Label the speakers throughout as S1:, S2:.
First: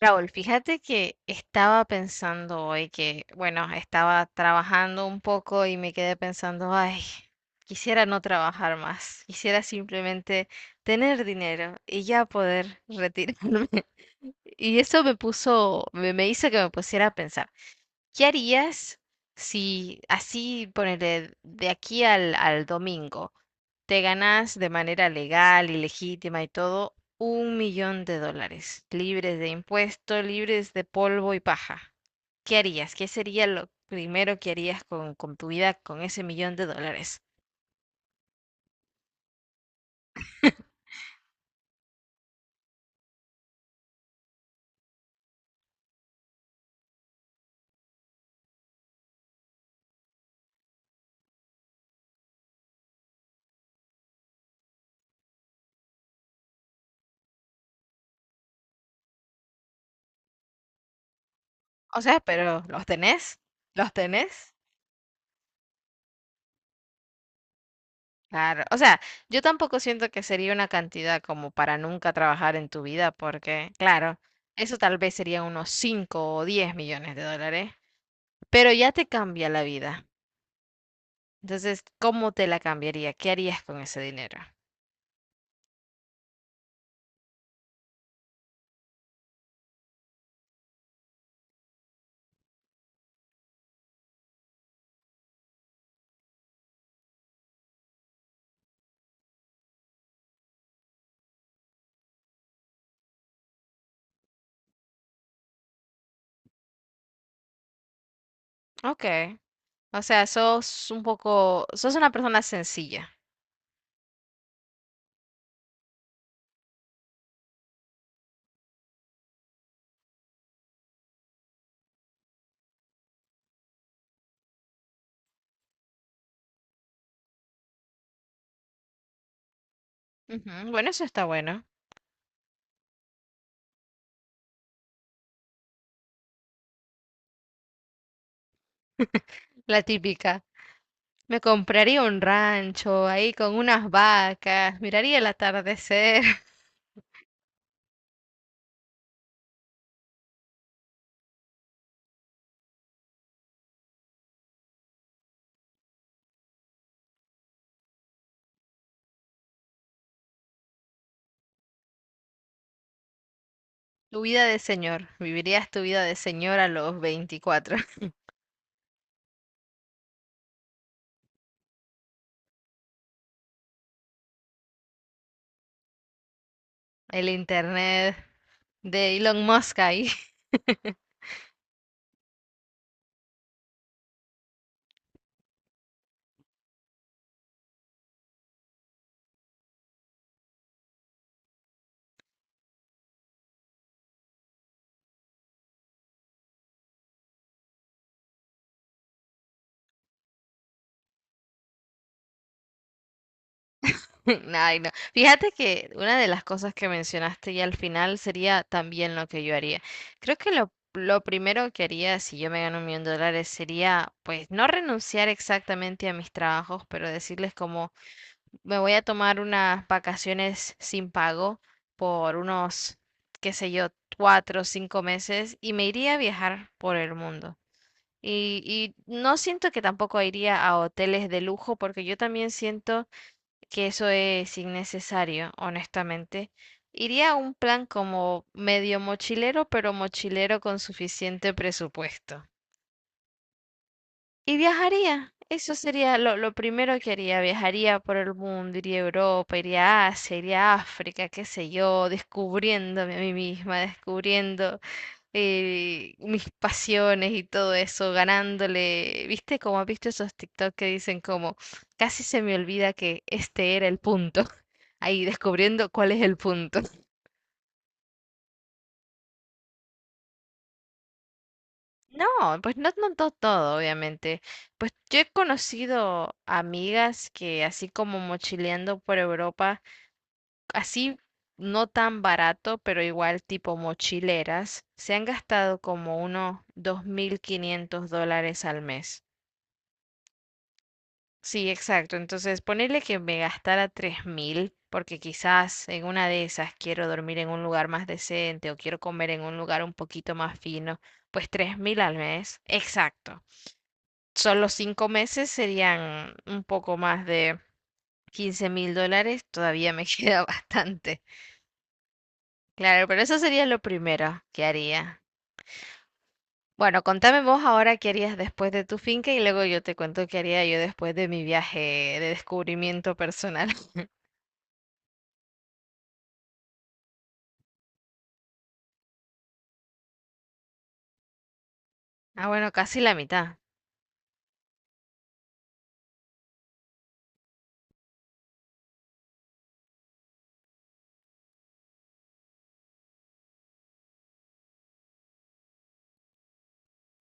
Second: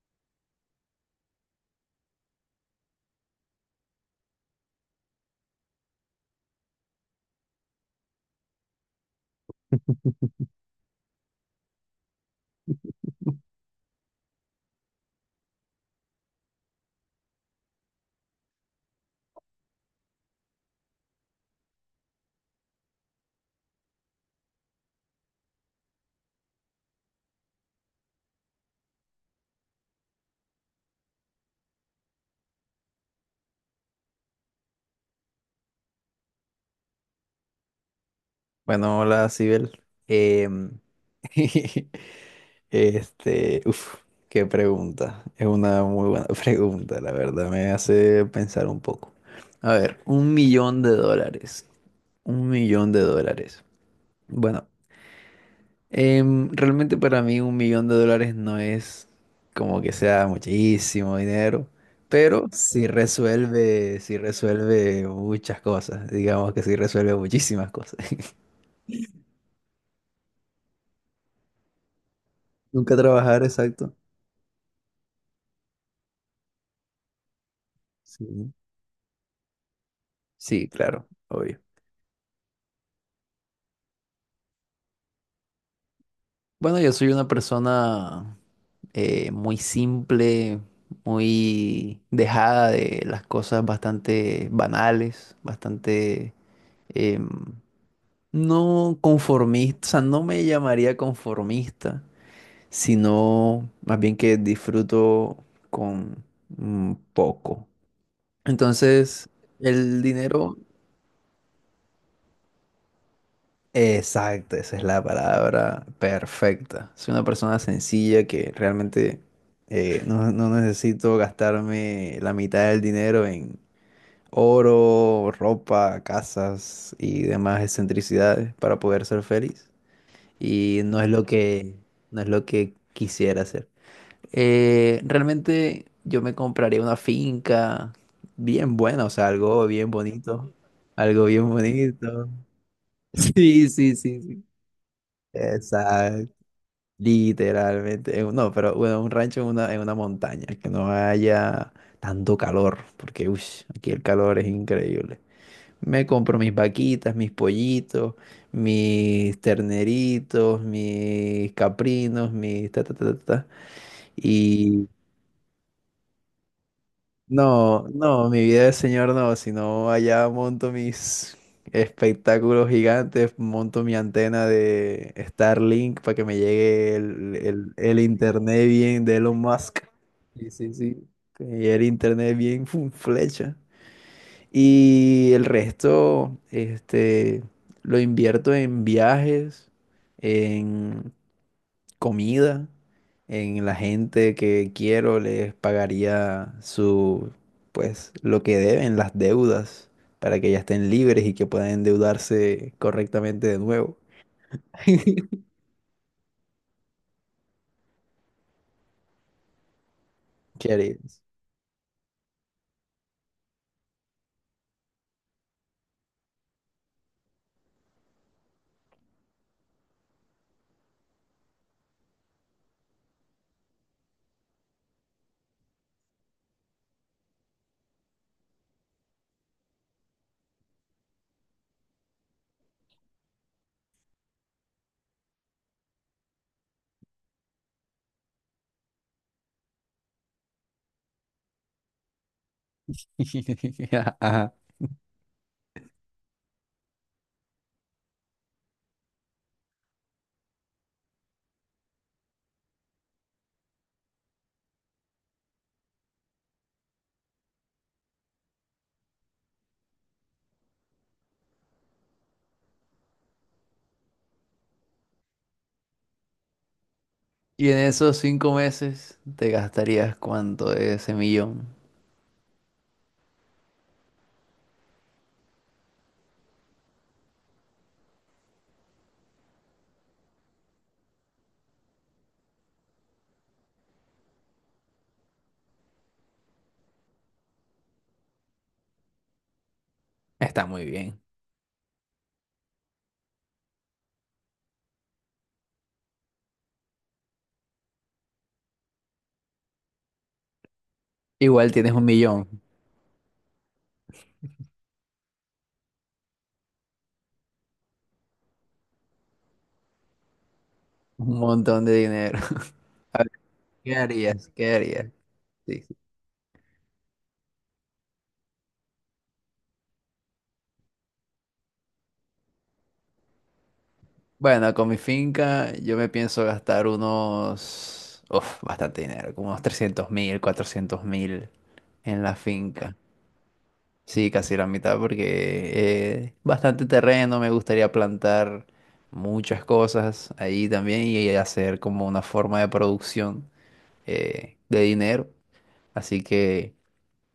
S1: Raúl, fíjate que estaba pensando hoy que, bueno, estaba trabajando un poco y me quedé pensando, ay, quisiera no trabajar más, quisiera simplemente tener dinero y ya poder retirarme. Y eso me puso, me hizo que me pusiera a pensar. ¿Qué harías si así, ponele, de aquí al domingo, te ganás de manera legal y legítima y todo un millón de dólares, libres de impuestos, libres de polvo y paja? ¿Qué harías? ¿Qué sería lo primero que harías con tu vida con ese millón de dólares?
S2: Bueno, hola, Sibel. Em, este, uf, qué pregunta. Es una muy buena pregunta, la verdad. Me hace pensar un poco. A ver, un millón de dólares. Un millón de dólares. Bueno, realmente para mí un millón de dólares no es como que sea muchísimo dinero,
S1: O sea,
S2: pero
S1: pero ¿los
S2: sí
S1: tenés? ¿Los
S2: resuelve, sí
S1: tenés?
S2: resuelve muchas cosas. Digamos que sí resuelve muchísimas cosas.
S1: Claro, o sea, yo tampoco siento que sería una cantidad como para nunca trabajar en tu
S2: Nunca
S1: vida,
S2: trabajar,
S1: porque,
S2: exacto.
S1: claro, eso tal vez sería unos 5 o 10 millones de dólares,
S2: Sí.
S1: pero ya te cambia la vida.
S2: Sí, claro, obvio.
S1: Entonces, ¿cómo te la cambiaría? ¿Qué harías con ese dinero?
S2: Bueno, yo soy una persona muy simple, muy dejada de las cosas bastante banales, bastante em, no conformista, o sea, no me llamaría conformista, sino más bien que disfruto con poco.
S1: Ok,
S2: Entonces,
S1: o
S2: el
S1: sea,
S2: dinero.
S1: sos un poco, sos una persona sencilla.
S2: Exacto, esa es la palabra perfecta. Soy una persona sencilla que realmente no necesito gastarme la mitad del dinero en oro, ropa, casas y demás excentricidades para poder ser feliz.
S1: Ujú,
S2: Y
S1: bueno, eso está bueno.
S2: no es lo que quisiera hacer. Realmente yo me compraría una finca bien buena, o sea, algo
S1: La
S2: bien
S1: típica.
S2: bonito. Algo
S1: Me
S2: bien
S1: compraría un
S2: bonito.
S1: rancho ahí con
S2: Sí,
S1: unas
S2: sí, sí, sí.
S1: vacas, miraría el atardecer.
S2: Exacto, literalmente. No, pero bueno, un rancho en una montaña, que no haya tanto calor, porque ush, aquí el calor es increíble. Me compro mis vaquitas, mis pollitos, mis terneritos, mis caprinos, mis ta ta ta ta ta,
S1: Tu vida de
S2: y
S1: señor. Vivirías tu vida de señor a los 24.
S2: no, no, mi vida de señor no, sino allá monto mis espectáculos gigantes, monto mi antena de Starlink para que me llegue
S1: El
S2: el, el
S1: internet
S2: internet bien de
S1: de
S2: Elon
S1: Elon Musk
S2: Musk.
S1: ahí.
S2: Sí, sí, sí. Que me llegue el internet bien fum, flecha. Y el resto, este, lo invierto en viajes, comida, en la gente que quiero les pagaría su, pues, lo que deben, las deudas, para que ya estén libres y que puedan endeudarse correctamente de nuevo.
S1: Ay, no. Fíjate que una de las cosas que mencionaste ya al final sería también lo que yo haría. Creo que lo,
S2: ¿Qué
S1: lo
S2: harías?
S1: primero que haría si yo me gano un millón de dólares sería, pues, no renunciar exactamente a mis trabajos, pero decirles como, me voy a tomar unas vacaciones sin pago por unos, qué sé yo, 4 o 5 meses y me iría a viajar por el mundo. Y no siento que tampoco iría a hoteles de lujo porque yo también siento que eso es innecesario, honestamente. Iría a un plan como medio mochilero, pero mochilero con suficiente presupuesto.
S2: Ajá.
S1: Y viajaría, eso sería lo primero que haría, viajaría por el mundo, iría a Europa, iría a Asia, iría a África, qué sé yo, descubriéndome a mí misma, descubriendo mis pasiones y todo eso, ganándole, ¿viste? Como has visto esos TikTok que dicen como, casi se me olvida que este era el punto, ahí descubriendo cuál es el punto.
S2: Y en esos 5 meses te gastarías cuánto de ese millón.
S1: No, pues no, todo, obviamente. Pues yo he conocido amigas que así como mochileando por Europa, así no tan barato, pero igual tipo mochileras, se han gastado como unos 2.500 dólares al mes.
S2: Está muy bien.
S1: Sí, exacto. Entonces, ponerle que me gastara 3.000 porque quizás en una de esas quiero dormir en un lugar más decente o quiero comer en un lugar un poquito más fino, pues
S2: Igual
S1: tres
S2: tienes
S1: mil
S2: un
S1: al
S2: millón,
S1: mes. Exacto. Solo 5 meses serían un poco más de 15.000 dólares, todavía me queda bastante.
S2: un montón de dinero.
S1: Claro,
S2: A
S1: pero
S2: ver,
S1: eso sería lo
S2: ¿qué
S1: primero
S2: harías?
S1: que
S2: ¿Qué harías?
S1: haría.
S2: Sí.
S1: Bueno, contame vos ahora qué harías después de tu finca y luego yo te cuento qué haría yo después de mi viaje de descubrimiento personal.
S2: Bueno, con mi finca yo me pienso gastar unos, uf, bastante dinero, como unos 300.000, 400.000 en la
S1: Ah, bueno,
S2: finca.
S1: casi la mitad.
S2: Sí, casi la mitad porque bastante terreno, me gustaría plantar muchas cosas ahí también y hacer como una forma de producción de dinero. Así que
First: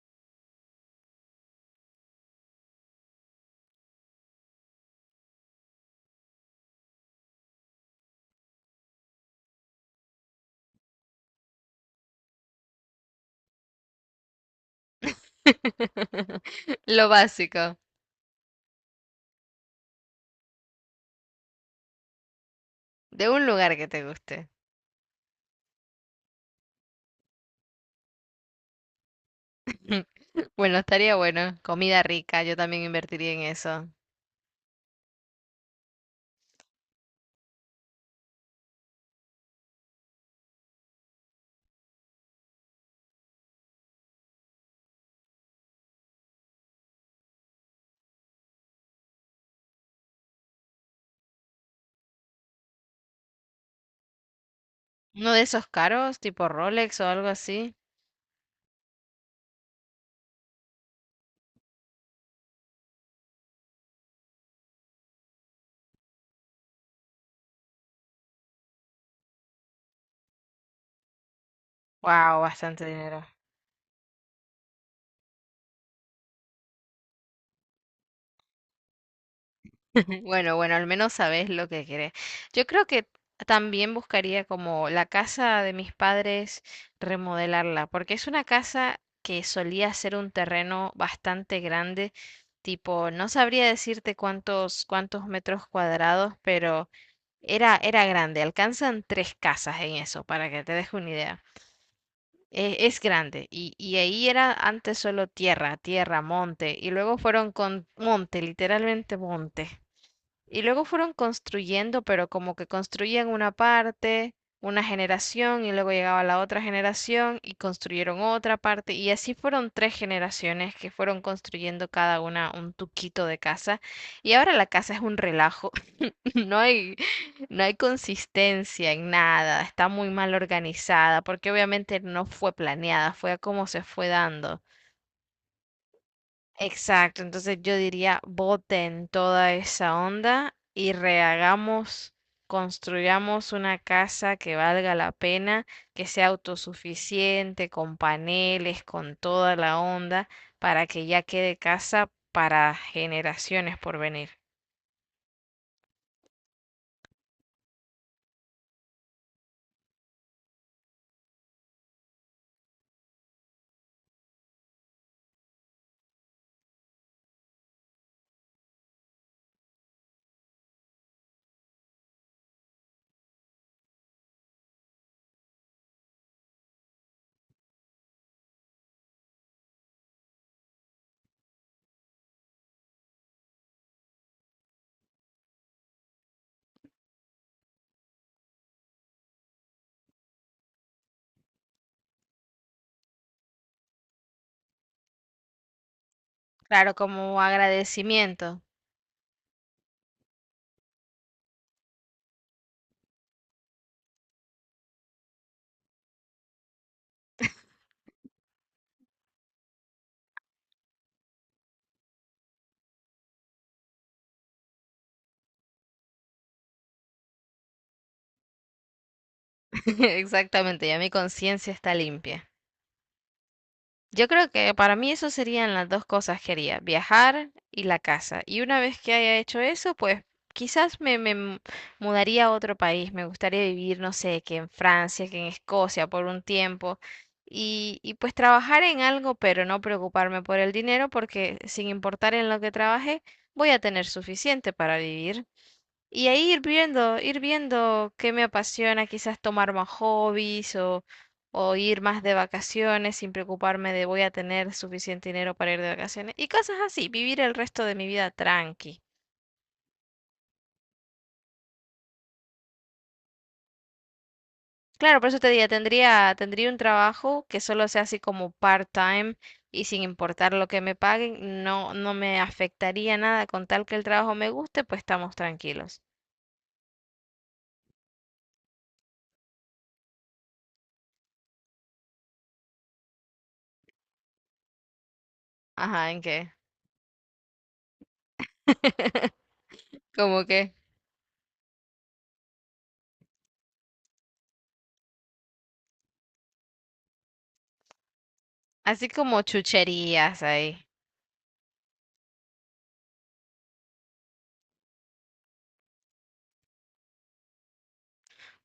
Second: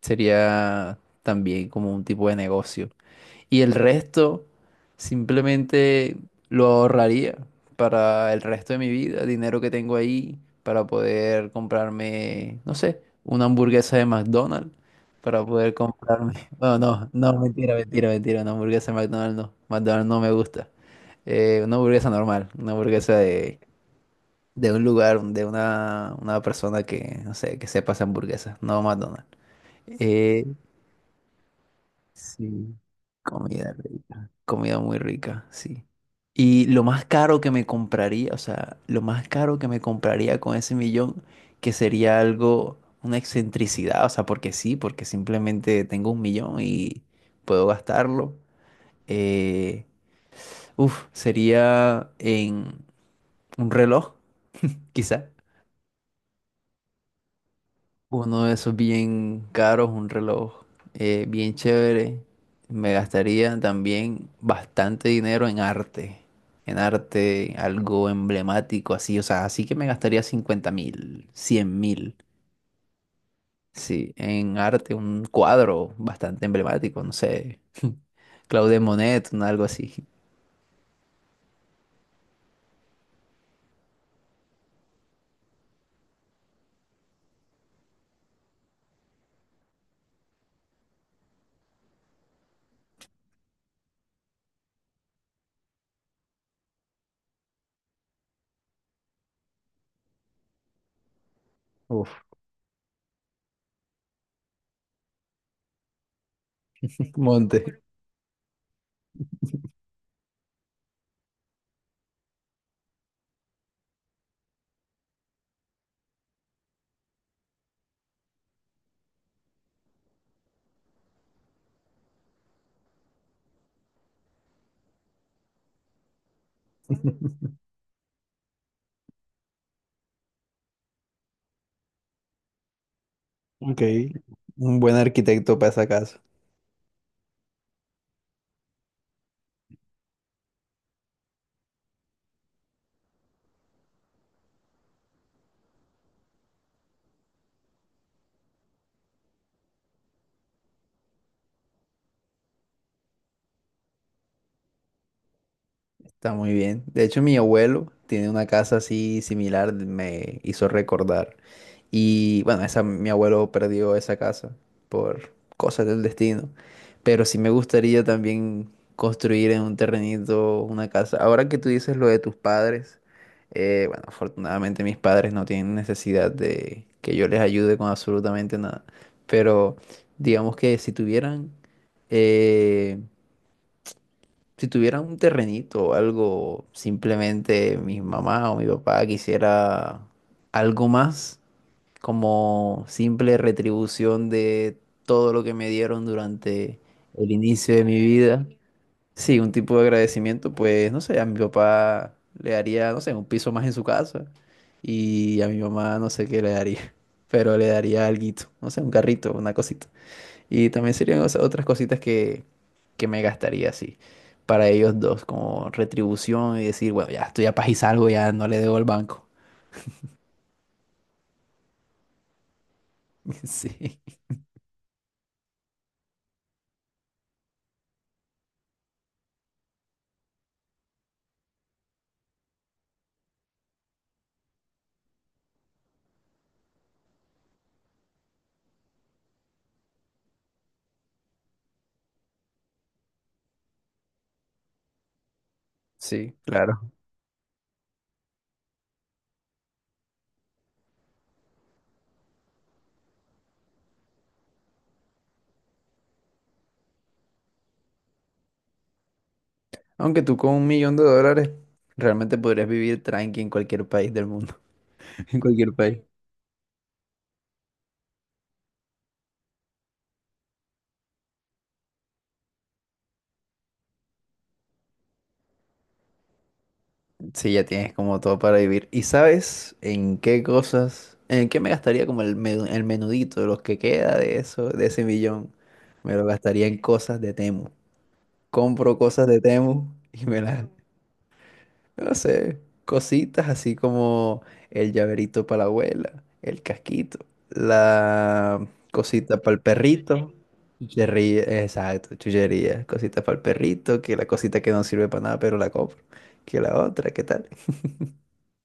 S2: sería también como un tipo de negocio. Y el resto simplemente lo ahorraría para el resto de mi vida, dinero que tengo ahí para poder comprarme, no sé, una hamburguesa de McDonald's, para poder comprarme, bueno,
S1: Lo
S2: no, no, mentira,
S1: básico,
S2: mentira, mentira, una hamburguesa de McDonald's no me gusta. Una hamburguesa normal, una hamburguesa
S1: de un lugar que te guste.
S2: de un lugar, de una persona que, no sé, que sepa hacer hamburguesas, no McDonald's. Eh,
S1: Bueno, estaría bueno. Comida rica, yo
S2: Sí,
S1: también invertiría en
S2: comida
S1: eso.
S2: rica, comida muy rica, sí. Y lo más caro que me compraría, o sea, lo más caro que me compraría con ese millón, que sería algo, una excentricidad, o sea, porque sí, porque simplemente tengo un millón y puedo gastarlo. Eh, uf, sería en un reloj, quizá.
S1: Uno de esos caros, tipo Rolex o algo así.
S2: Uno de esos bien caros, un reloj bien chévere. Me gastaría también bastante dinero en arte. En arte, algo emblemático así. O sea, así que me gastaría 50.000, 100.000.
S1: Wow, bastante dinero.
S2: Sí, en arte, un cuadro bastante emblemático, no sé. Claude Monet, un algo así.
S1: Bueno, bueno, al menos sabes lo que querés. Yo creo que también buscaría como la casa de mis padres remodelarla, porque es una casa que solía ser un terreno bastante grande, tipo, no sabría decirte cuántos metros cuadrados, pero era grande, alcanzan tres casas en eso, para que te deje una idea.
S2: Uf,
S1: Es grande y ahí era antes solo tierra, tierra, monte y luego fueron
S2: monte.
S1: con monte, literalmente monte. Y luego fueron construyendo, pero como que construían una parte, una generación, y luego llegaba la otra generación y construyeron otra parte, y así fueron tres generaciones que fueron construyendo cada una un tuquito de casa, y ahora la casa es un relajo, no hay, no hay consistencia en nada, está muy mal organizada, porque obviamente no fue planeada, fue a como
S2: Ok,
S1: se fue dando.
S2: un buen arquitecto para esa casa.
S1: Exacto, entonces yo diría, boten toda esa onda y rehagamos, construyamos una casa que valga la pena, que sea autosuficiente, con paneles, con toda la onda, para que ya quede casa para generaciones por venir.
S2: Está muy bien. De hecho, mi abuelo tiene una casa así similar, me hizo recordar. Y bueno, esa, mi abuelo perdió esa casa por cosas del destino. Pero sí me gustaría también construir en un terrenito una casa. Ahora que tú dices lo de tus padres, bueno, afortunadamente mis padres no tienen necesidad de que yo les ayude con absolutamente nada. Pero digamos que eh, si tuviera un terrenito o algo, simplemente mi mamá o mi papá quisiera algo más como simple retribución de todo lo que me dieron durante
S1: Claro,
S2: el
S1: como
S2: inicio de mi vida.
S1: agradecimiento.
S2: Sí, un tipo de agradecimiento, pues no sé, a mi papá le daría, no sé, un piso más en su casa y a mi mamá no sé qué le daría, pero le daría alguito, no sé, un carrito, una cosita. Y también serían o sea, otras cositas que me gastaría así para ellos dos, como retribución y decir, bueno, ya estoy a paz y salgo, ya no le debo al banco.
S1: Exactamente, ya mi conciencia está limpia.
S2: Sí,
S1: Yo creo que para mí eso serían las dos cosas que haría, viajar y la casa. Y una vez que haya hecho eso, pues quizás mudaría a otro país. Me gustaría vivir, no sé, que en Francia, que en Escocia por un tiempo. Y pues trabajar en algo, pero no preocuparme por el dinero, porque sin importar en lo que trabaje, voy a tener suficiente para vivir. Y
S2: sí,
S1: ahí
S2: claro.
S1: ir viendo qué me apasiona, quizás tomar más hobbies o ir más de vacaciones sin preocuparme de voy a tener suficiente dinero para ir de vacaciones y cosas así, vivir el resto de mi vida tranqui.
S2: Aunque tú con un millón de dólares realmente podrías vivir tranqui en cualquier país del mundo.
S1: Claro, por eso
S2: En
S1: te diría,
S2: cualquier país.
S1: tendría un trabajo que solo sea así como part-time y sin importar lo que me paguen, no, no me afectaría nada con tal que el trabajo me guste, pues estamos tranquilos.
S2: Sí, ya tienes como todo para vivir. ¿Y sabes en qué cosas, en qué me gastaría como el menudito, los que queda de eso, de ese millón?
S1: Ajá,
S2: Me
S1: ¿en
S2: lo
S1: qué?
S2: gastaría en cosas de Temu. Compro cosas de Temu y me
S1: ¿Cómo
S2: las,
S1: qué?
S2: no sé, cositas así como el llaverito para la abuela, el casquito, la
S1: Así como
S2: cosita para el perrito,
S1: chucherías ahí.
S2: chuchería, exacto, chuchería, cosita para el perrito, que la cosita que no sirve para nada, pero la compro, que la otra, ¿qué tal?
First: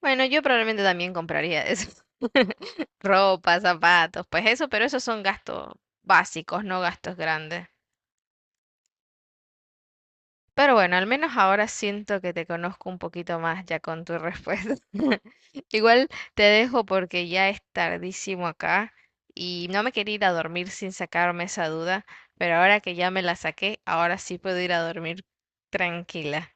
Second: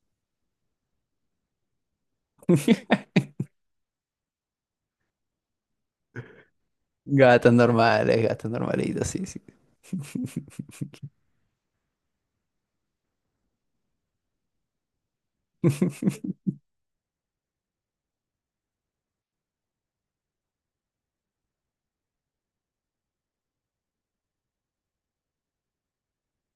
S1: Bueno, yo probablemente también compraría eso. Ropa, zapatos, pues eso, pero esos son gastos básicos, no gastos
S2: Gatos
S1: grandes.
S2: normales, gatos normalitos, sí, sí.
S1: Pero bueno, al menos ahora siento que te conozco un poquito más ya con tu respuesta. Igual te dejo porque ya es tardísimo acá y no me quería ir a dormir sin sacarme esa duda, pero ahora que ya me la saqué, ahora sí puedo ir a dormir tranquila.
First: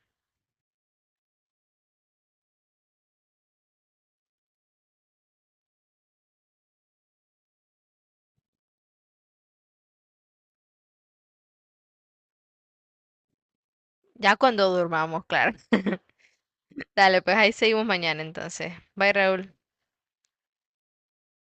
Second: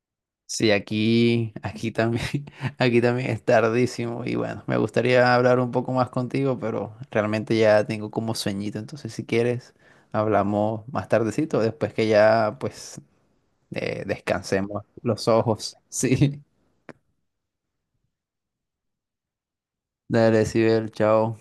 S2: Sí, aquí también, aquí también es tardísimo y bueno, me gustaría hablar un poco más contigo, pero realmente ya tengo como sueñito, entonces si quieres hablamos más tardecito, después que ya pues
S1: Ya cuando
S2: descansemos
S1: durmamos,
S2: los
S1: claro.
S2: ojos. Sí,
S1: Dale, pues ahí seguimos mañana entonces. Bye, Raúl.
S2: dale, Sibel, chao.